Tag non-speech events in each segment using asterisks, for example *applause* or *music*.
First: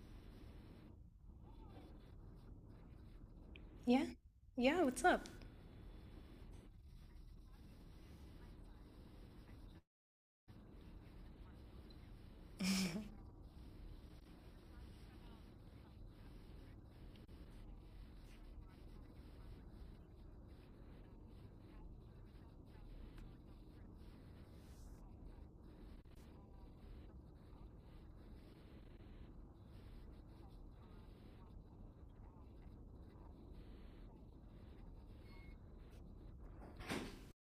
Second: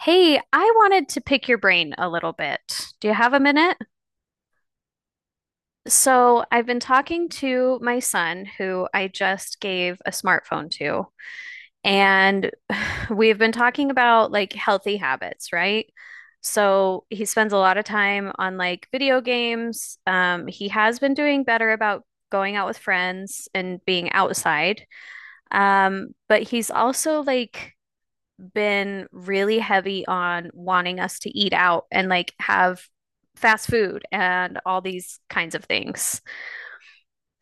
Hey, I wanted to pick your brain a little bit. Do you have a minute? Yeah. Yeah, what's up? So, I've been talking to my son, who I just gave a smartphone to, and we've been talking about like healthy habits, right? So, he spends a lot of time on like video games. He has been doing better about going out with friends and being outside. But he's also like been really heavy on wanting us to eat out and like have fast food and all these kinds of things.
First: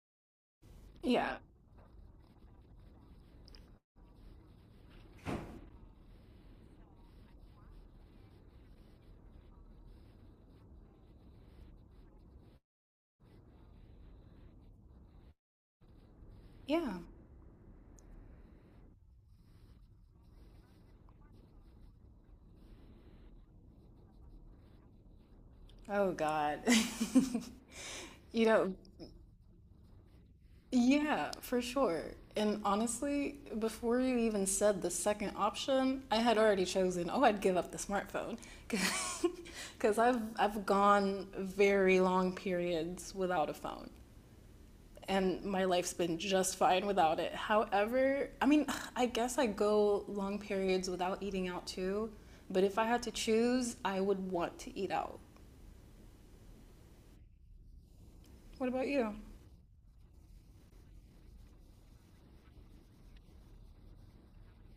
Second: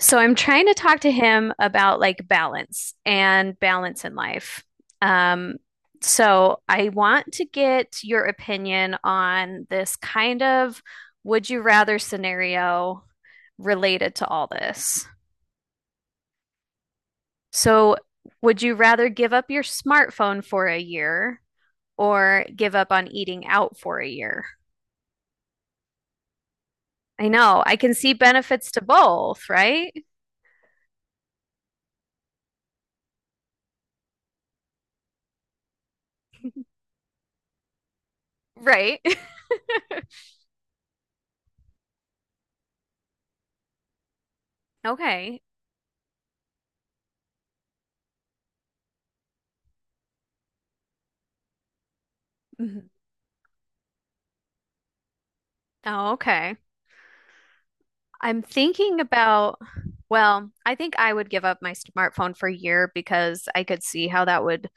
So I'm trying to talk to Yeah, him about like balance and balance in life. Um, so I want to get your opinion on this kind of would you rather scenario related to all this. yeah. So would you rather give up your smartphone for a year or give up on eating out for a year? Oh God. *laughs* I know. I can see You benefits know, to both, right? yeah, for sure. And honestly, before you even said the second option, I had already chosen, oh, I'd give up the smartphone. Right. *laughs* *laughs* Because I've gone very long periods without a phone, Okay. and my life's been just fine without it. However, I mean, I guess I go long periods without eating out too, but if I Mhm. had to choose, I would want to eat out. Oh, okay. I'm What about thinking you? about, well, I think I would give up my smartphone for a year because I could see how that would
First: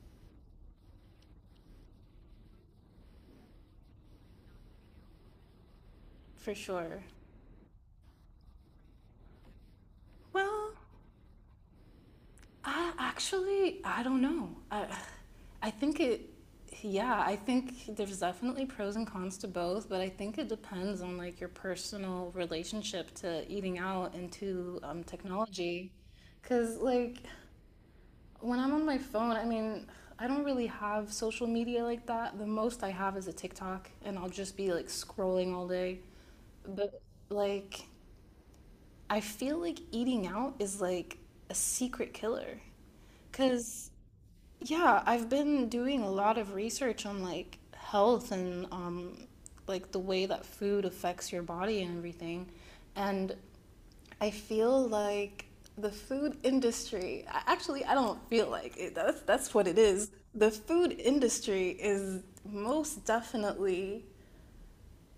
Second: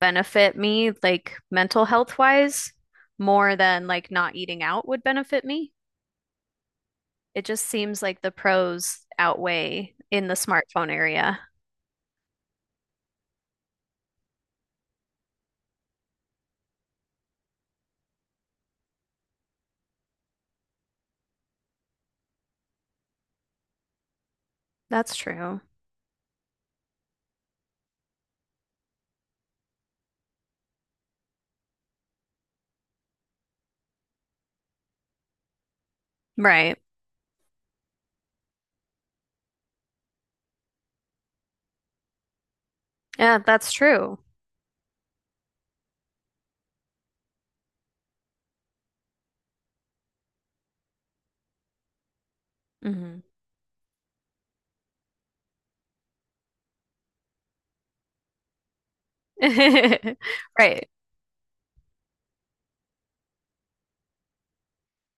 benefit me, like mental health wise, more than like not eating out would benefit me. For sure. It just seems like the pros outweigh in the Well, smartphone area. I actually I don't know. I think it yeah, I think there's definitely pros and cons to both, but I think it depends on like your personal relationship to eating out and to That's true. technology. Cause like when I'm on my phone, I mean, I don't really have social media like that. The most I have is a TikTok, and I'll just be like scrolling all day. Right. But like I feel like eating out is like a secret killer. Yeah, that's Because, true. yeah, I've been doing a lot of research on like health and like the way that food affects your body and everything. Hmm. And I feel like the food industry, I- actually, I don't feel like it. That's what it is. *laughs* The Right. food industry is most definitely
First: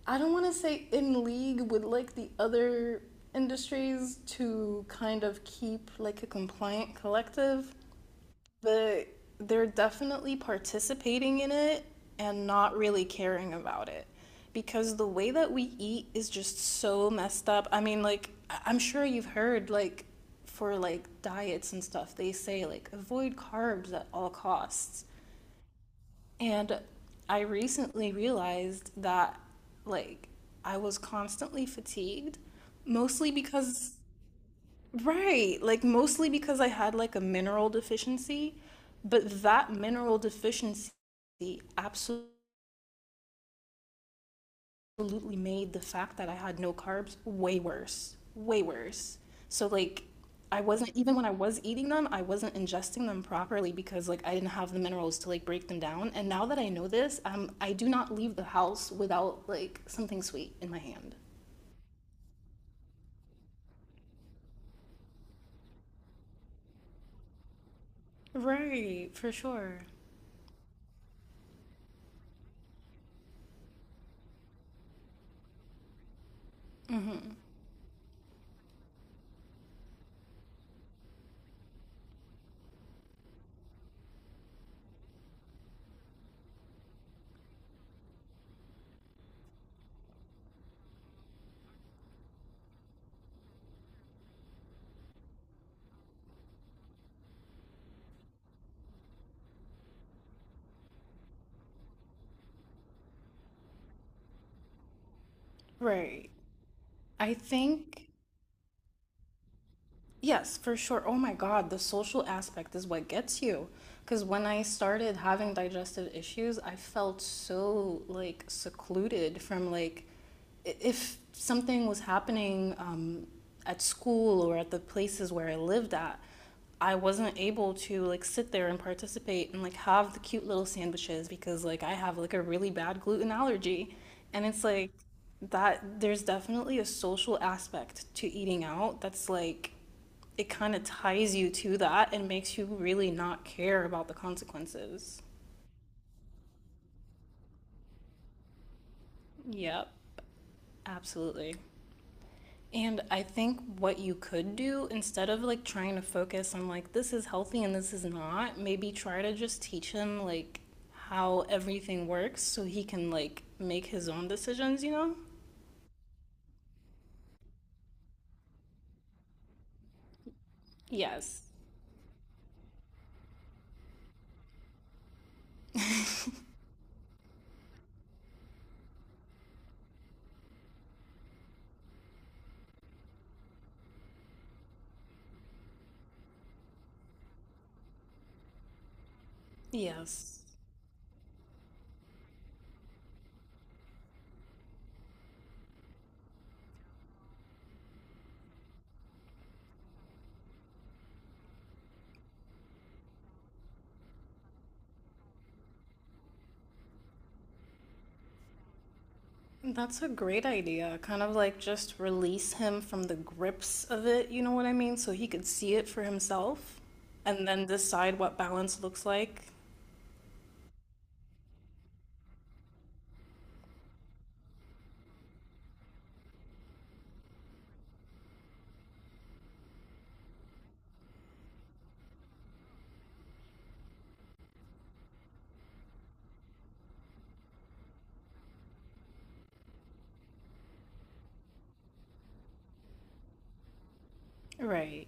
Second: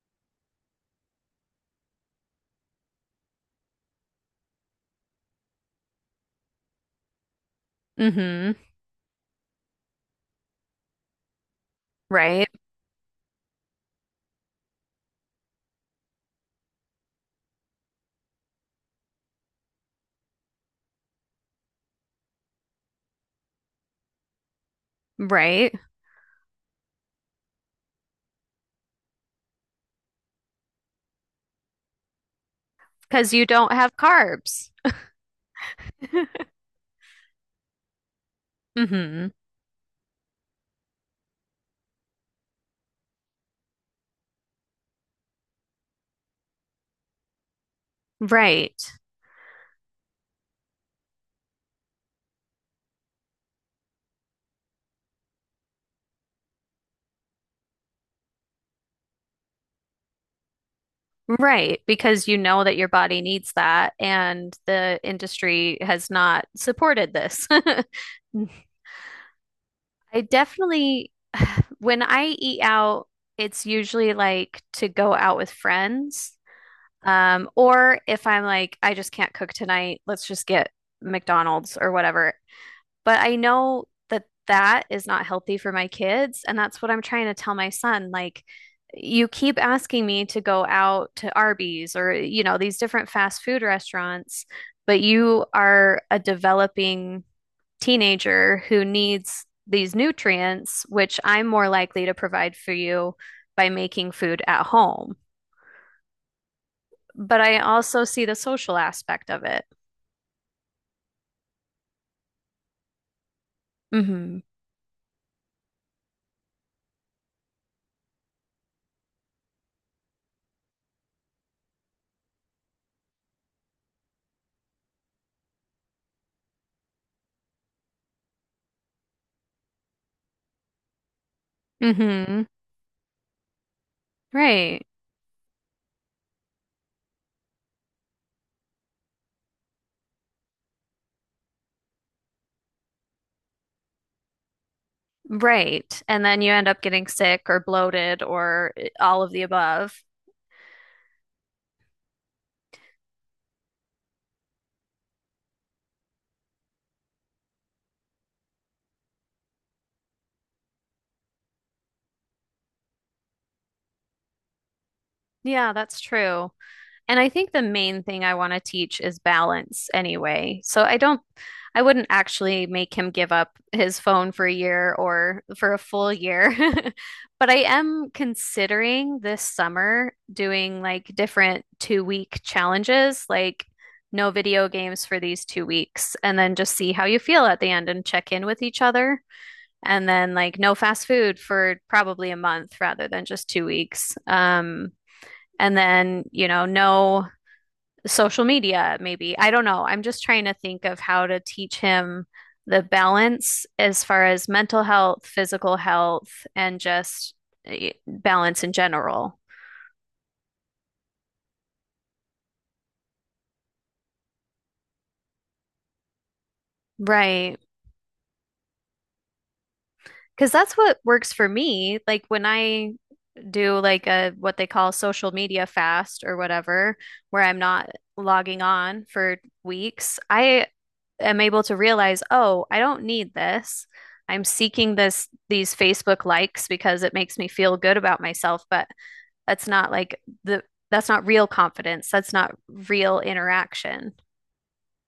I don't want to say in league with like the other industries to kind of keep like a compliant collective, Hmm. but they're definitely participating in it and Right. not really caring about it because the way that we eat is just so messed up. I mean, like am sure you've heard like for like diets and stuff, they say like avoid carbs at all costs. Right. And I recently realized that, like, I was constantly fatigued, mostly Because you don't because, have carbs. right, like, mostly *laughs* because I had, like, a mineral deficiency. Hmm. But that mineral deficiency absolutely absolutely made the fact that I had no carbs way worse, way Right. worse. So like I wasn't even when I was eating them, I wasn't ingesting them properly because like I didn't have the minerals to like break them down. And now that I know this, I do not leave the house without like something sweet in my hand. Right. Because you know that your body needs that, and the industry has not supported this. *laughs* Right, for sure. I definitely, when I eat out, it's usually like to go out with friends. Mm-hmm. Or if I'm like, I just can't cook tonight, let's just get McDonald's or whatever. But I know that that is not healthy for my kids. And that's what I'm trying to tell my son. Like, you keep asking me to go out to Arby's or, you know, these different fast food restaurants, but you are a developing teenager who needs these nutrients, which I'm more likely to provide for you by making food at home. Right. I But I also think see the social aspect of it. Yes, for sure. Oh my God, the social aspect is what gets you. Because Hmm. when I started having digestive issues, I felt so like secluded from if something was happening at school or at the places where I lived at, I wasn't able to like sit there and participate and like have the cute little sandwiches because like I have like a Hmm. really bad gluten allergy. And it's Right. like that there's definitely a social aspect to eating out that's like it kind of ties you to that and makes you really not care about the consequences. Right. And then you end up getting sick or bloated or all of the Yep, above. absolutely. And I think what you could do instead of like trying to focus on like this is healthy and this is not, maybe try to just teach him like how everything works so he can like make his own decisions, you know? Yeah, that's true. And I think the main thing I want to teach is balance anyway. Yes. I wouldn't actually make him give up his phone for a year or for a full year. *laughs* But I am considering this summer doing like different 2 week challenges, like no video games for these 2 weeks, and then just see how you feel at the end and check in with each other. And then Yes. like no fast food for probably a month rather than just 2 weeks. And then, you know, no social media, maybe. I don't know. I'm just trying to think of how to teach him the balance as far as mental health, physical health, and just balance in general. That's a great idea. Kind of like just release him from the grips of it, you know what I mean? So he could see it for himself and Right. then decide what balance looks like. Because that's what works for me. Like when I do like a what they call social media fast or whatever, where I'm not logging on for weeks, I am able to realize, oh, I don't need this. I'm seeking this these Facebook likes because it makes me feel good about myself, but that's not like the that's not real confidence. That's not real interaction. Right.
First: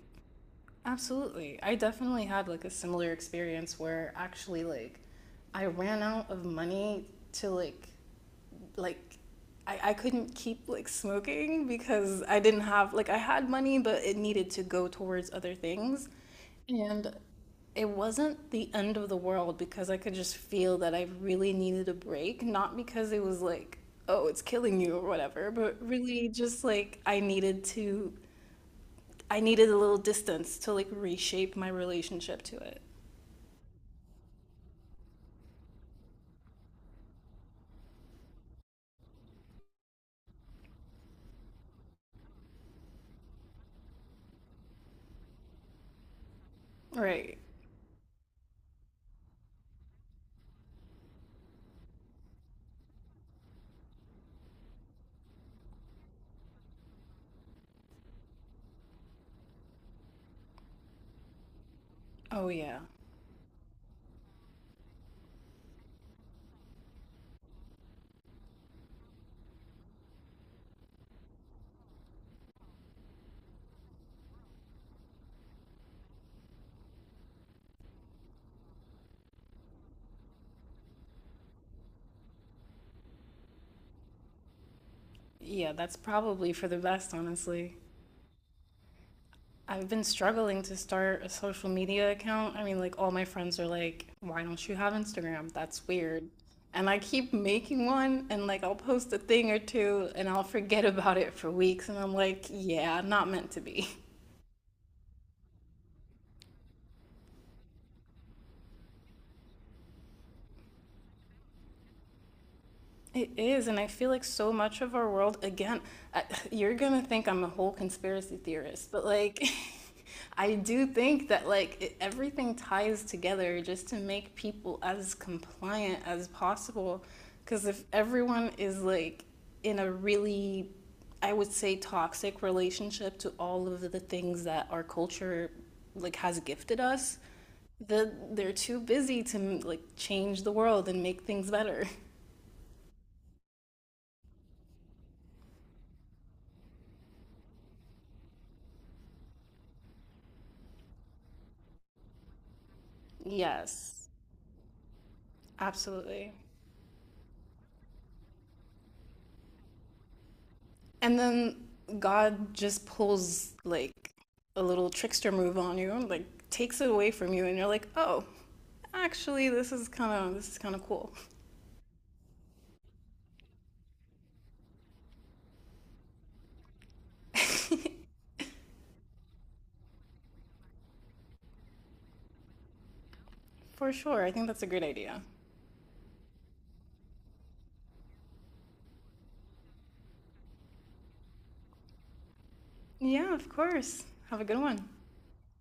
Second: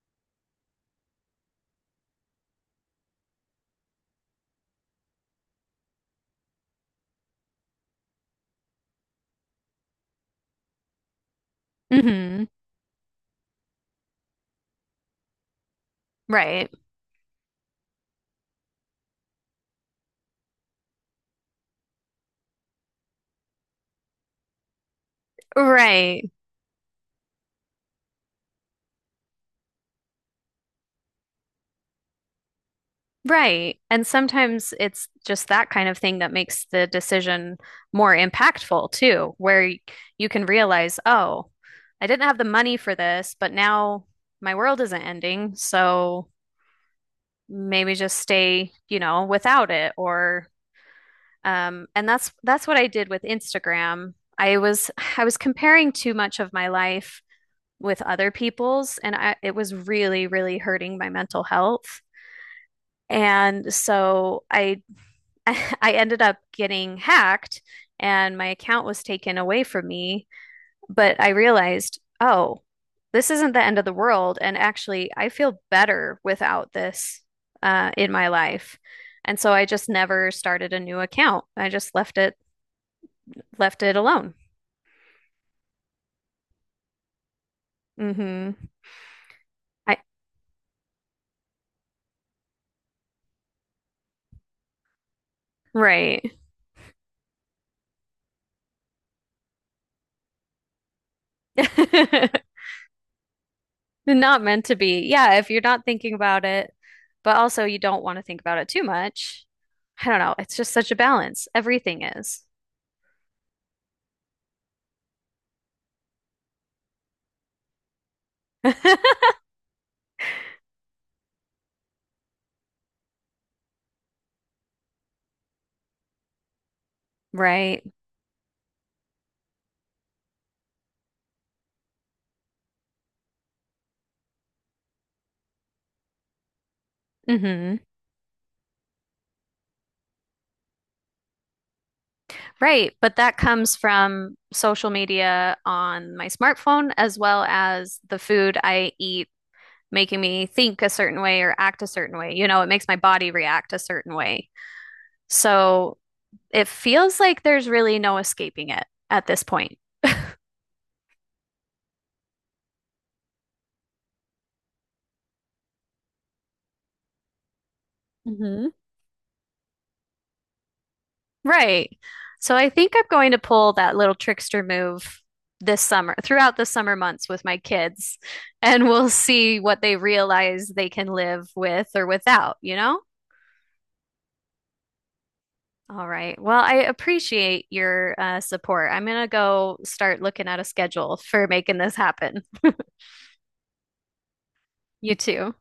Absolutely. I definitely had like a similar experience where actually like I ran out of money to like I couldn't keep like smoking because I Hmm. didn't have like I had money, but it needed to go towards other things. Right. And it wasn't the end of the world because I could just feel that I really needed a break, not because it was like, oh, it's killing you or whatever, but really Right. just like I needed a little distance to like reshape my relationship to it. Right. And sometimes it's just that kind of thing that makes the decision more impactful too, where you can realize, oh, I didn't have the money for this, but now my world isn't ending, so Right. maybe just stay, you know, without it or and that's what I did with Instagram. I was comparing too much of my life with other people's and it was really hurting my mental health. Oh yeah. And so I *laughs* I ended up getting hacked and my account was taken away from me but I realized, oh, this isn't the end of the world. And actually, I feel better without this in my life. And so I just never started a new account. I just left it alone. Yeah, that's probably for the best, honestly. Mm-hmm. I've I been struggling to start a social media account. I mean, like, all my friends are like, why don't you have Instagram? That's Right. weird. And I keep making one, and like, I'll post a thing or two, and I'll forget about it for weeks. And I'm like, *laughs* yeah, not meant to be. *laughs* Not meant to be. Yeah, if you're not thinking about it, but also you don't want to think about it too much. I don't know. It's just such a balance. Everything is. It is, and I feel like so much of our world, again, I, you're gonna think I'm a whole conspiracy theorist, but *laughs* like, *laughs* I do think that everything ties together just to make people as compliant as possible. Because Right. if everyone is like in a really, I would say, toxic relationship to all of the things that our culture like has gifted us, Hmm. They're too busy to like change the world and make things better. *laughs* Right, but that comes from social media on my smartphone as well as the food I eat making me think a certain way or act a certain way. You know, it makes my body react a Yes, certain way. So absolutely. it feels like there's really no escaping it at this point. *laughs* And then God just pulls like a little trickster move on you and like takes it away from you and you're like, "Oh, Hmm. actually this is kind of cool." Right. So I think I'm going to pull that little trickster move this summer, throughout the summer months with my kids, and we'll see what they realize they can live with or without, you know? For sure. I think that's a great idea. All right. Well, I appreciate your support. I'm gonna go start looking at a schedule for making this happen. Yeah, of course. Have a good one. You too.